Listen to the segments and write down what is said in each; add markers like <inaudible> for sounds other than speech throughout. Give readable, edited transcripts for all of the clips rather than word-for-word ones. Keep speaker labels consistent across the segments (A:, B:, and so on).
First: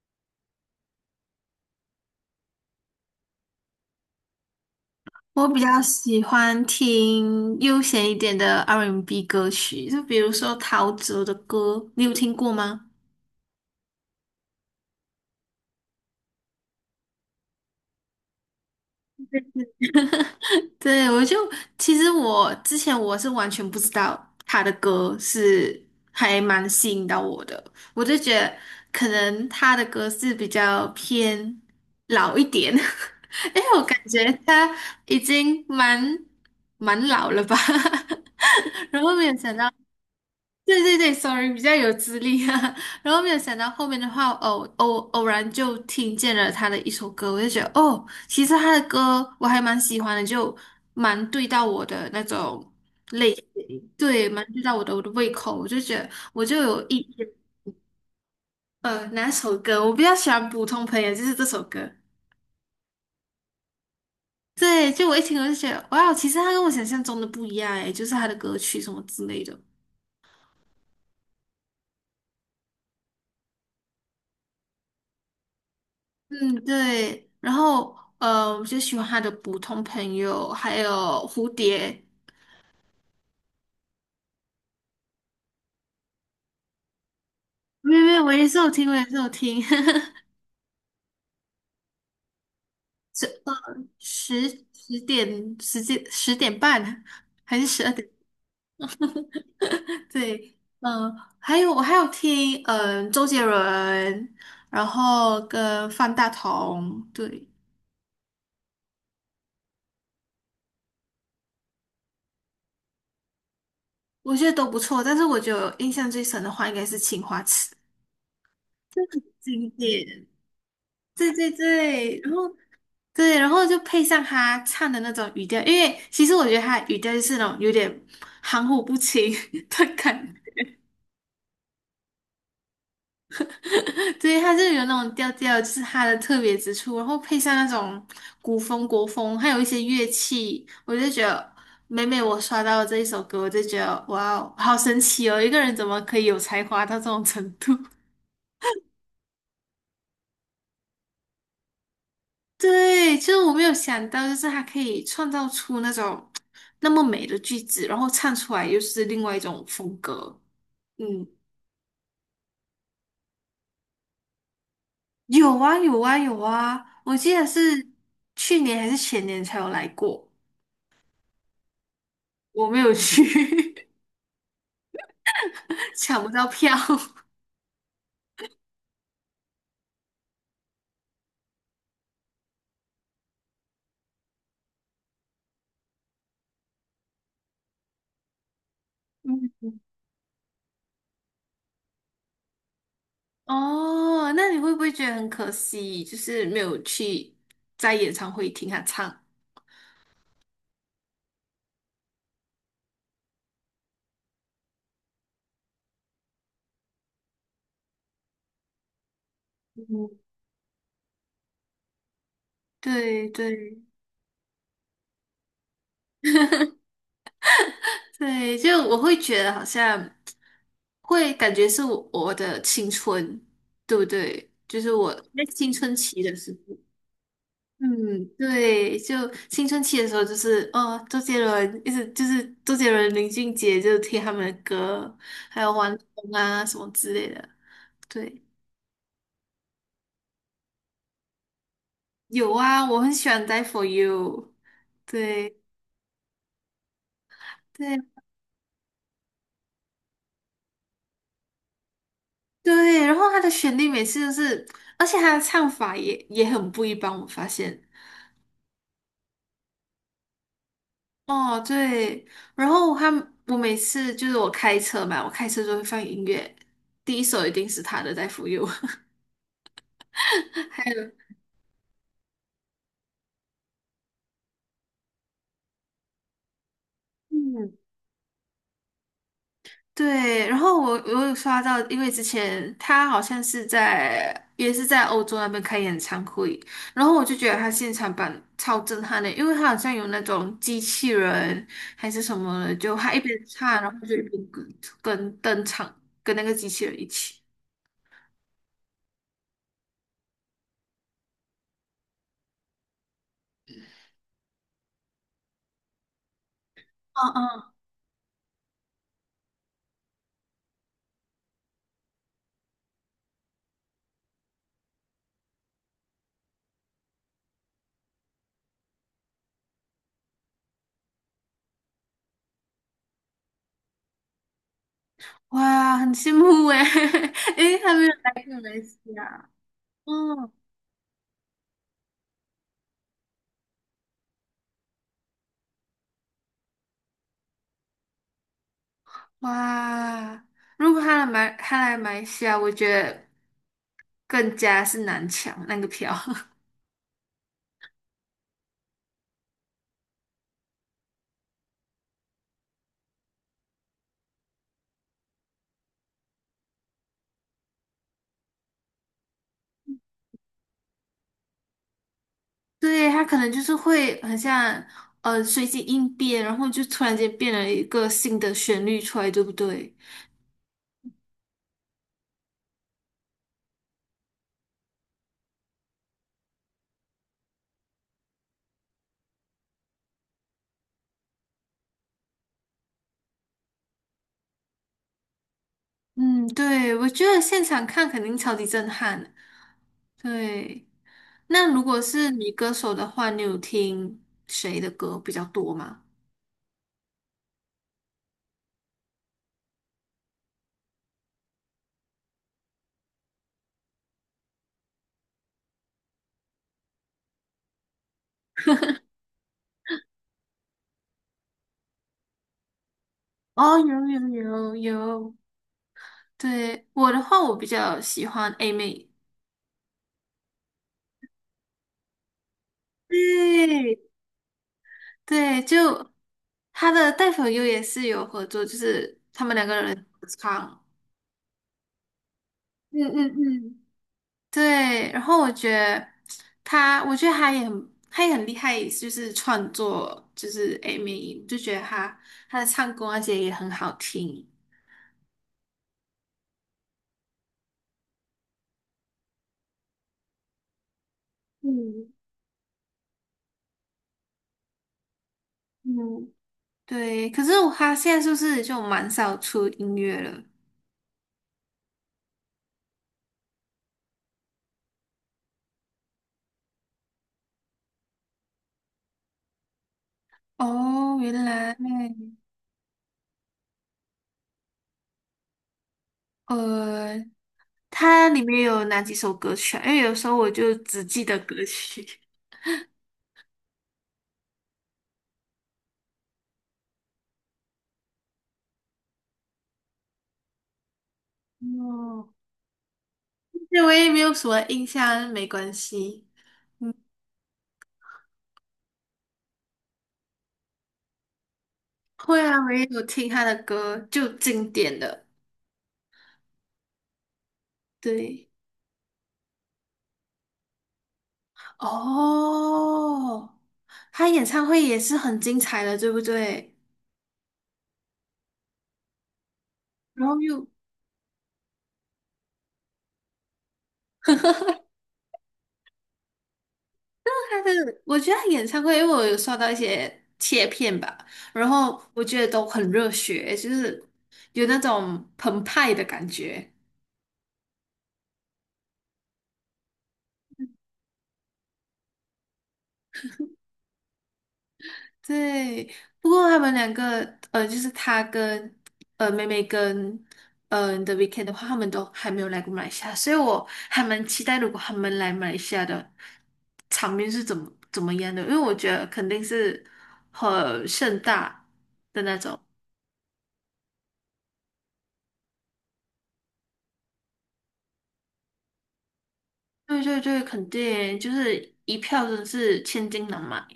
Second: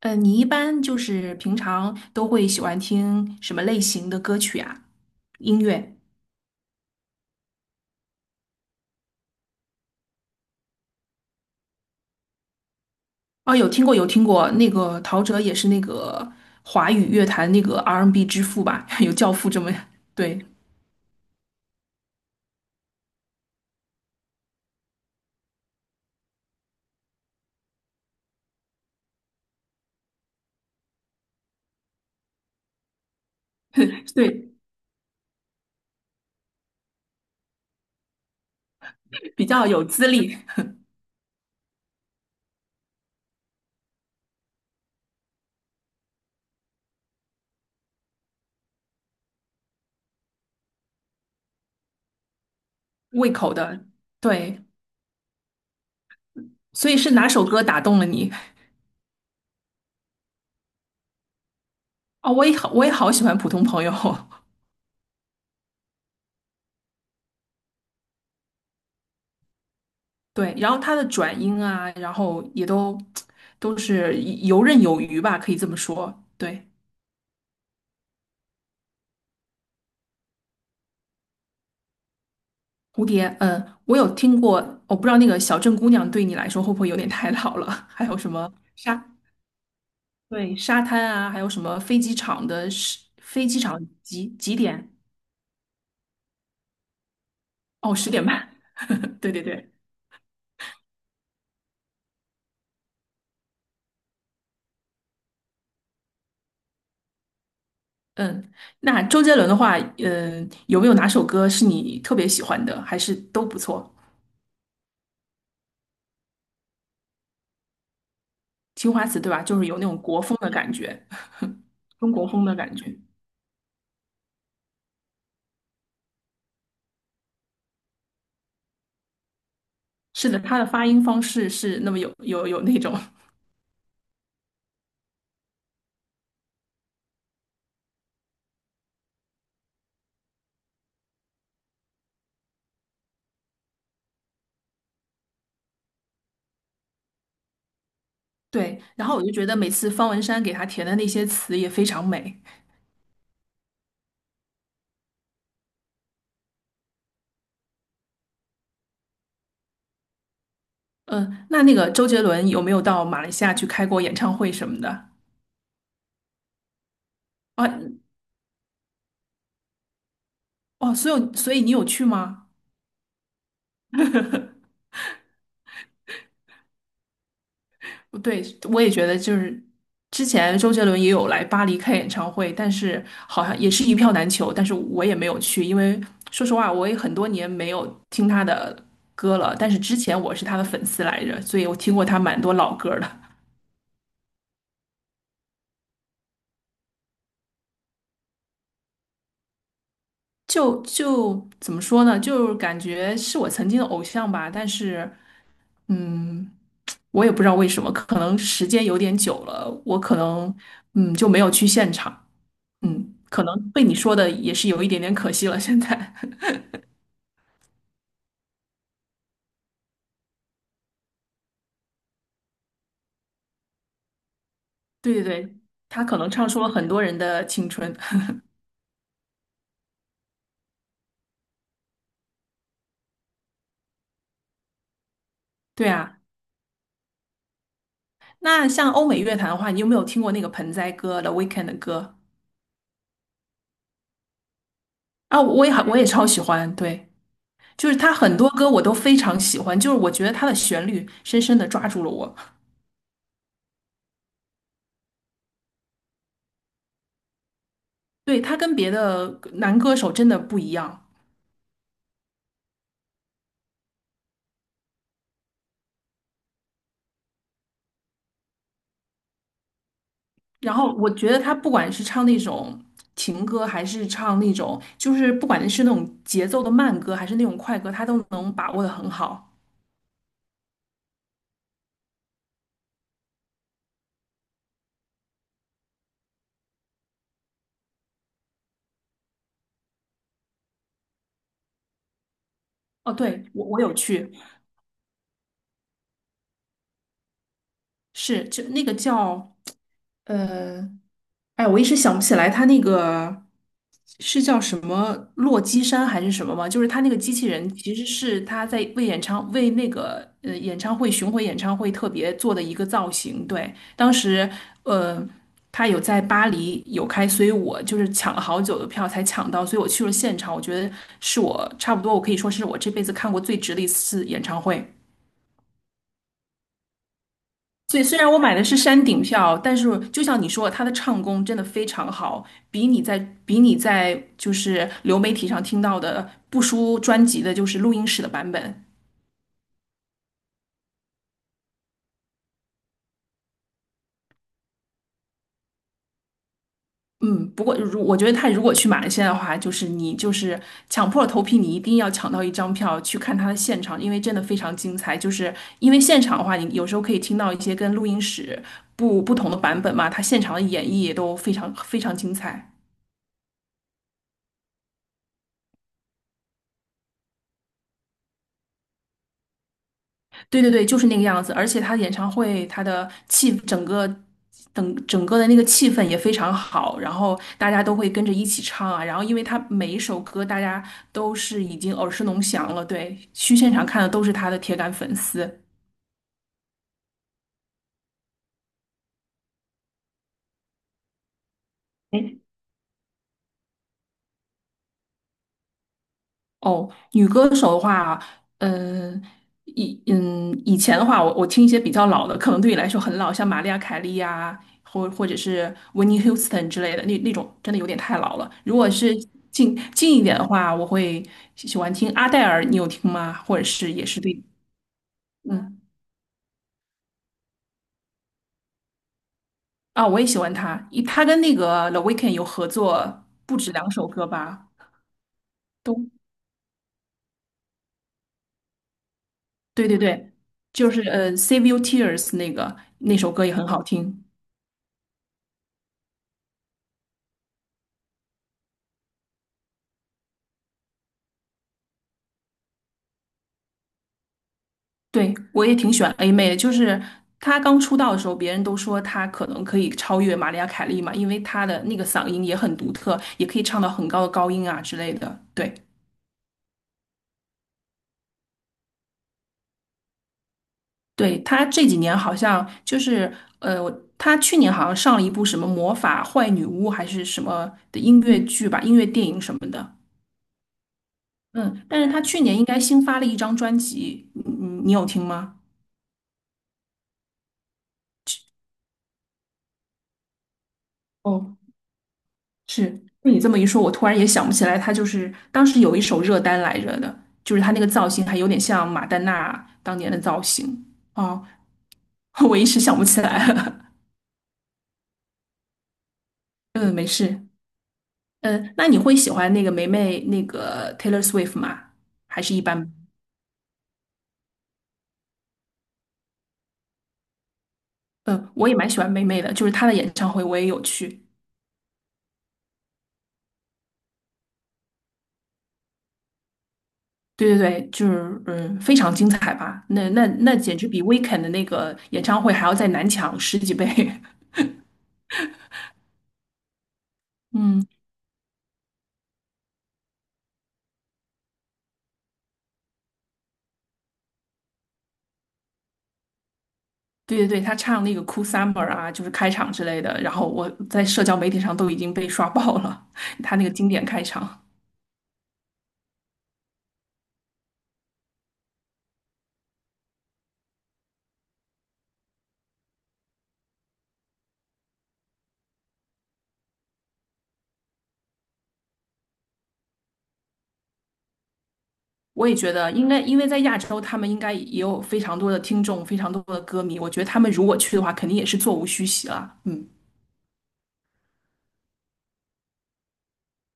A: 你一般就是平常都会喜欢听什么类型的歌曲啊？
B: 我比
A: 音
B: 较
A: 乐？
B: 喜欢听悠闲一点的 R&B 歌曲，就比如说陶喆的歌，你有听过吗？
A: 哦，有听过，有听过。那个陶喆也是那个华语乐坛那个 R&B 之父吧？<laughs> 有教父这么，对，
B: <laughs> 对，其实我之前我是完全不知道他的歌是还蛮吸引到我的，我就觉得可能他的歌是比较偏老一点。<laughs> 因为我感
A: <laughs>
B: 觉
A: 对，
B: 他已经蛮老了吧。<laughs> 然后没有
A: 比
B: 想
A: 较
B: 到
A: 有资历、
B: 对对对，sorry，比较有资历啊。<laughs> 然后没有想到后面的话，偶然就听见了他的一首歌，我就觉得哦，其实他的歌我还蛮喜欢的，就蛮对到我的那种
A: 胃
B: 类型。
A: 口的。
B: 对，蛮对
A: 对，
B: 到我的胃口。我就觉得我就有
A: 所以
B: 一
A: 是
B: 见。
A: 哪首歌打动了你？
B: 哪首歌我比较喜欢《普通朋友》，就是这首歌。
A: 哦，我也好喜欢《普通朋友》。
B: 对，就我一听我就觉得，哇哦，其实他跟我想象中的不一样诶，就是他的歌曲什么之类的。
A: <laughs> 对，然后他的转音啊，然后也都 <tsk> 都是游刃有余吧，可以这么说。
B: 嗯，
A: 对。
B: 对。然后我就喜欢他的普通朋友，还有蝴蝶。
A: 蝴蝶，嗯，我有听过，我不知道那个小镇姑娘对你来说会不会有点太老了？<laughs>
B: 没有
A: 还
B: 没
A: 有
B: 有，
A: 什
B: 我也
A: 么
B: 是有听，我
A: 沙，
B: 也是有听。<laughs>
A: 对，沙滩啊，还有什么飞机场的时，
B: 十
A: 飞
B: 呃
A: 机场几
B: 十
A: 点？
B: 十点十点十点半还是十二
A: 哦，
B: 点？
A: 十点半。<laughs> 对对对，
B: 对，嗯、还有我还有听周杰伦，然后跟方大同。对，
A: 嗯，那周杰伦的话，嗯，有没有哪首歌是你特别喜欢的？还是都不错？
B: 我觉得都不错。但是我觉得印象最深的话应该是《青花瓷》，
A: 青
B: 这
A: 花瓷，
B: 很
A: 对吧？就是
B: 经
A: 有那种国
B: 典。
A: 风的感觉，
B: 对对
A: 中
B: 对，
A: 国
B: 然
A: 风的
B: 后
A: 感觉。
B: 对，然后就配上他唱的那种语调，因为其实我觉得他的语调就是那种有点含糊不清 <laughs> 的
A: 是
B: 感
A: 的，他
B: 觉。
A: 的发音方式是那么有那种。
B: 对，他就有那种调调，就是他的特别之处，然后配上那种古风、国风，还有一些乐器，我就觉得每每我刷到这一首歌，我就觉得哇哦，好神奇哦，一个人怎么可以有才华到这种程度？<laughs>
A: <laughs> 对，然后我就觉得每次方文山给他填的那些词也非常美。
B: 对，就是我没有想到，就是他可以创造出那种那么美的句子，然后唱出来又是另外一种风格。嗯。
A: 嗯，那个周杰伦有没有到马来西亚去开过演唱会什么的？
B: 有啊，有啊，有啊！我记得是
A: 啊，
B: 去年还是前年才有来过。
A: 哦，所以你有去吗？
B: 我没有去。
A: <laughs>
B: <laughs> 抢不到票。<laughs>
A: 对，我也觉得就是之前周杰伦也有来巴黎开演唱会，但是好像也是一票难求，但是我也没有去，因为说实话，我也很多年没有听他的歌了，但是之前我是他的粉丝来着，所以我听过他蛮多老歌的。
B: 哦，那你会不会觉得很可惜，就是没有去在演唱会听他唱？
A: 就怎么说呢？就是感觉是我曾经的偶像吧，但是嗯。我也不知道为什么，可能时间有点久了，我可能就没有去现场，嗯，
B: 对
A: 可能
B: 对
A: 被你说的也是有一点点可惜了。现在，
B: 对，就我会觉得好像会感觉是我的青春，对不对？就是
A: <laughs>
B: 我
A: 对对
B: 在
A: 对，
B: 青春
A: 他可
B: 期
A: 能
B: 的
A: 唱
B: 时
A: 出了
B: 候。
A: 很多人的青春。
B: 嗯，对，就青春期的时候，就是哦，周杰伦一直就是周杰伦、林俊杰，就是听他们的歌，还有
A: <laughs> 对
B: 王力
A: 啊，
B: 宏啊什么之类的。对，
A: 那像欧美乐坛的话，你有没有听过那个盆栽哥的 Weeknd 的歌
B: 有啊，我很喜欢《Die for You》。
A: 啊？
B: 对，
A: 我也超喜欢，对，就是
B: 对，
A: 他很多歌我都非常喜欢，就是我觉得他的旋律深深的抓住了我。
B: 对，然后他的旋律每次都是，而且他的唱法也很不一般，我发现。
A: 对，他跟别的男歌手真的不一样。
B: 哦，对，然后我每次就是我开车嘛，我开车就会放音乐，第一首一定是他的《Die for You》。<laughs>
A: 然
B: 还
A: 后
B: 有。
A: 我觉得他不管是唱那种情歌，还是唱那种，就是不管是那种节奏的慢歌，还是那种
B: 嗯。
A: 快歌，他都能把握的很好。
B: 对，然后我有刷到，因为之前他好像也是在欧洲那边开演唱会，然后我就觉得他现场版超震撼的，因为他好像有那种机器人还是什么的，就他
A: 哦，
B: 一边
A: 对，我
B: 唱，
A: 我
B: 然
A: 有
B: 后就一
A: 去，
B: 边跟登场，跟那个机器人一起。
A: 是就那个叫呃哎，我一时想不起来他那个是叫什么洛基山还是什么吗？就是他那个
B: 嗯
A: 机器人
B: 嗯，
A: 其实是他在为那个演唱会巡回演唱会特别做的一个造型。对，当时呃他有在巴黎有开，所以我就是抢了好久的票才抢到，所以我去了现场，我觉得是我差不多我可以说是我这辈子看过最值的一次演唱会。
B: 哇，很羡慕诶。<laughs> 诶，他
A: 所以
B: 没有
A: 虽然我
B: 来过
A: 买
B: 马
A: 的是
B: 来西
A: 山顶
B: 亚。
A: 票，但是就像你
B: 嗯，
A: 说，他的唱功真的非常好，比你在比你在就是流媒体上听到的不输专辑的，就是录音室的版本。
B: 哇，如果他来马来西亚，我觉得更加是难抢那个票。
A: 嗯，不过我觉得他如果去马来西亚的话，就是你就是抢破头皮，你一定要抢到一张票去看他的现场，因为真的非常精彩。就是因为现场的话，你有时候可以听到一些跟录音室不同的版本嘛，他现场的演绎也都非常非常精彩。
B: 对，他可能就是会很像随机应变，然后就突然间变了一个新的旋律出来，对不对？
A: 对对对，就是那个样子。而且他演唱会，他的气整个等整个的那个气氛也非常好，然后大家都会跟着一起唱啊。然后因为他每一首歌大家都是已经耳熟能详了，对，去现场看的都是他的铁杆粉丝。
B: 嗯，对，我觉得现场看肯定超级震撼。对，那如果是女歌手的话，你有听谁的歌比较多吗？
A: 哦，女歌手的话，嗯，以前的话，我听一些比较老的，可能对你来说很老，像玛丽亚凯莉呀、或者是 w 尼· i t n Houston 之类的，那种真的有点太老了。如果是近一点的话，我会喜欢听阿黛尔，你有听吗？或者
B: 哦，
A: 是
B: 有
A: 也是
B: 有
A: 对，
B: 有有。
A: 嗯
B: 对，我的话，我比较喜欢 A 妹。
A: 啊，我也喜欢她，她跟那个 The Weeknd 有合作不止两
B: 对
A: 首歌吧，
B: 对，就
A: 都
B: 她的《带粉优》也是有合作，就是他们两个
A: 对对
B: 人合
A: 对，
B: 唱。
A: 就是Save Your Tears 那个
B: 嗯
A: 那
B: 嗯
A: 首歌也很
B: 嗯。
A: 好听。
B: 对，然后我觉得他，我觉得他也很，他也很厉害，就是创作，就是 a m 音就觉得他的唱功那些也很好听。
A: 对，我也挺喜欢 A 妹的，就是她刚出道的时候，别人都说她可能可以超越玛利亚·凯莉嘛，因为她的那个
B: 嗯
A: 嗓音也很独特，也可以唱到很高的高音啊之类的。对，
B: 嗯，对，可是他现在是不是就蛮少出音乐了？
A: 对，她这几年好像就是呃，我她去年好像上了一部什么魔法坏女巫还是什么的音乐剧吧，音乐电影什么的。
B: 哦，原来。
A: 嗯，但是她去年应该新发了一张专辑，你有听吗？
B: 呃，它里面有哪几首歌曲啊？因为有时候我就只记得歌
A: 哦。
B: 曲。
A: 是，被你这么一说，我突然也想不起来，他就是当时有一首热单来着的，就是他那个造型还有点像马丹娜当年的造型哦，
B: 哦，
A: <laughs> 我一时想不起来
B: 对，
A: 了。
B: 我也没有什么印象，没关系。
A: <laughs> 嗯，没事。嗯，那你会喜欢那个霉霉那个 Taylor Swift 吗？
B: 会
A: 还是一
B: 啊，我也
A: 般？
B: 有听他的歌，就经典的。对，
A: 嗯，我也蛮喜欢霉霉的，就是她的演唱会我也有去。
B: 哦，他演唱会也是很精彩的，对不对？
A: 对对对，就是嗯，非常精彩吧？那那
B: 然后
A: 那
B: 又
A: 简直比 Weekend 的那个演唱会还要再难抢十几倍。<laughs>
B: 他
A: 嗯，
B: 的，我觉得他演唱会，因为我有刷到一些切片吧，然后我觉得都很热血，就是有那种澎湃的感觉。
A: 对对对，他唱那个《Cool Summer》啊，就是开场之类的，然后我在社交媒体上都已经被刷爆了，<laughs> 他那个经典开场。
B: 对，不过他们两个，就是他跟妹妹跟The Weeknd 的话，他们都还没有来过马来西亚，所以我还蛮期待如果他们来马来西亚的场面是怎么样的，因为我觉得肯定是很盛大。
A: 我也觉得应该，因为在亚洲，他们应该也有非常多的听众，非常多的歌迷。我觉得他们如果去的话，肯定也是座无虚席了。嗯
B: 对对对，肯定就是一票真的是千金难买。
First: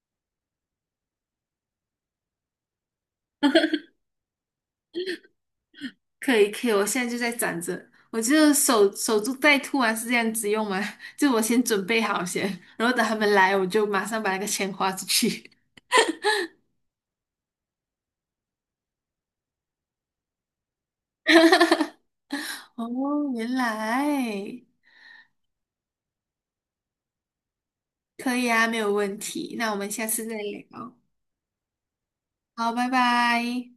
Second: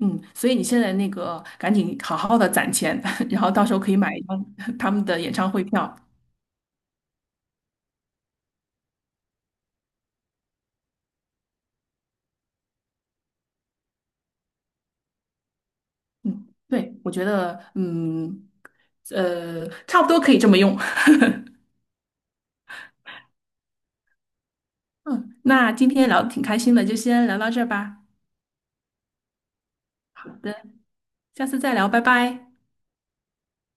A: 嗯，所以你现在那个赶紧好好的攒钱，<laughs> 然后到时候可以买一张 <laughs> 他们的演唱会票。
B: 可以可以，我现在就在攒着。我就守株待兔啊，是这样子用吗？<laughs> 就我先准备好先，然后等他们来，我就马上把那个钱花出去。
A: 对，我觉得，嗯，差不多可以这么用。
B: <laughs> 哦，原来
A: <laughs> 嗯，那今天聊的挺开心的，就先聊到这儿吧。
B: 可以啊，没有问题。那我们下次
A: 好
B: 再
A: 的。
B: 聊。
A: 下次再聊，拜拜。
B: 好，拜拜。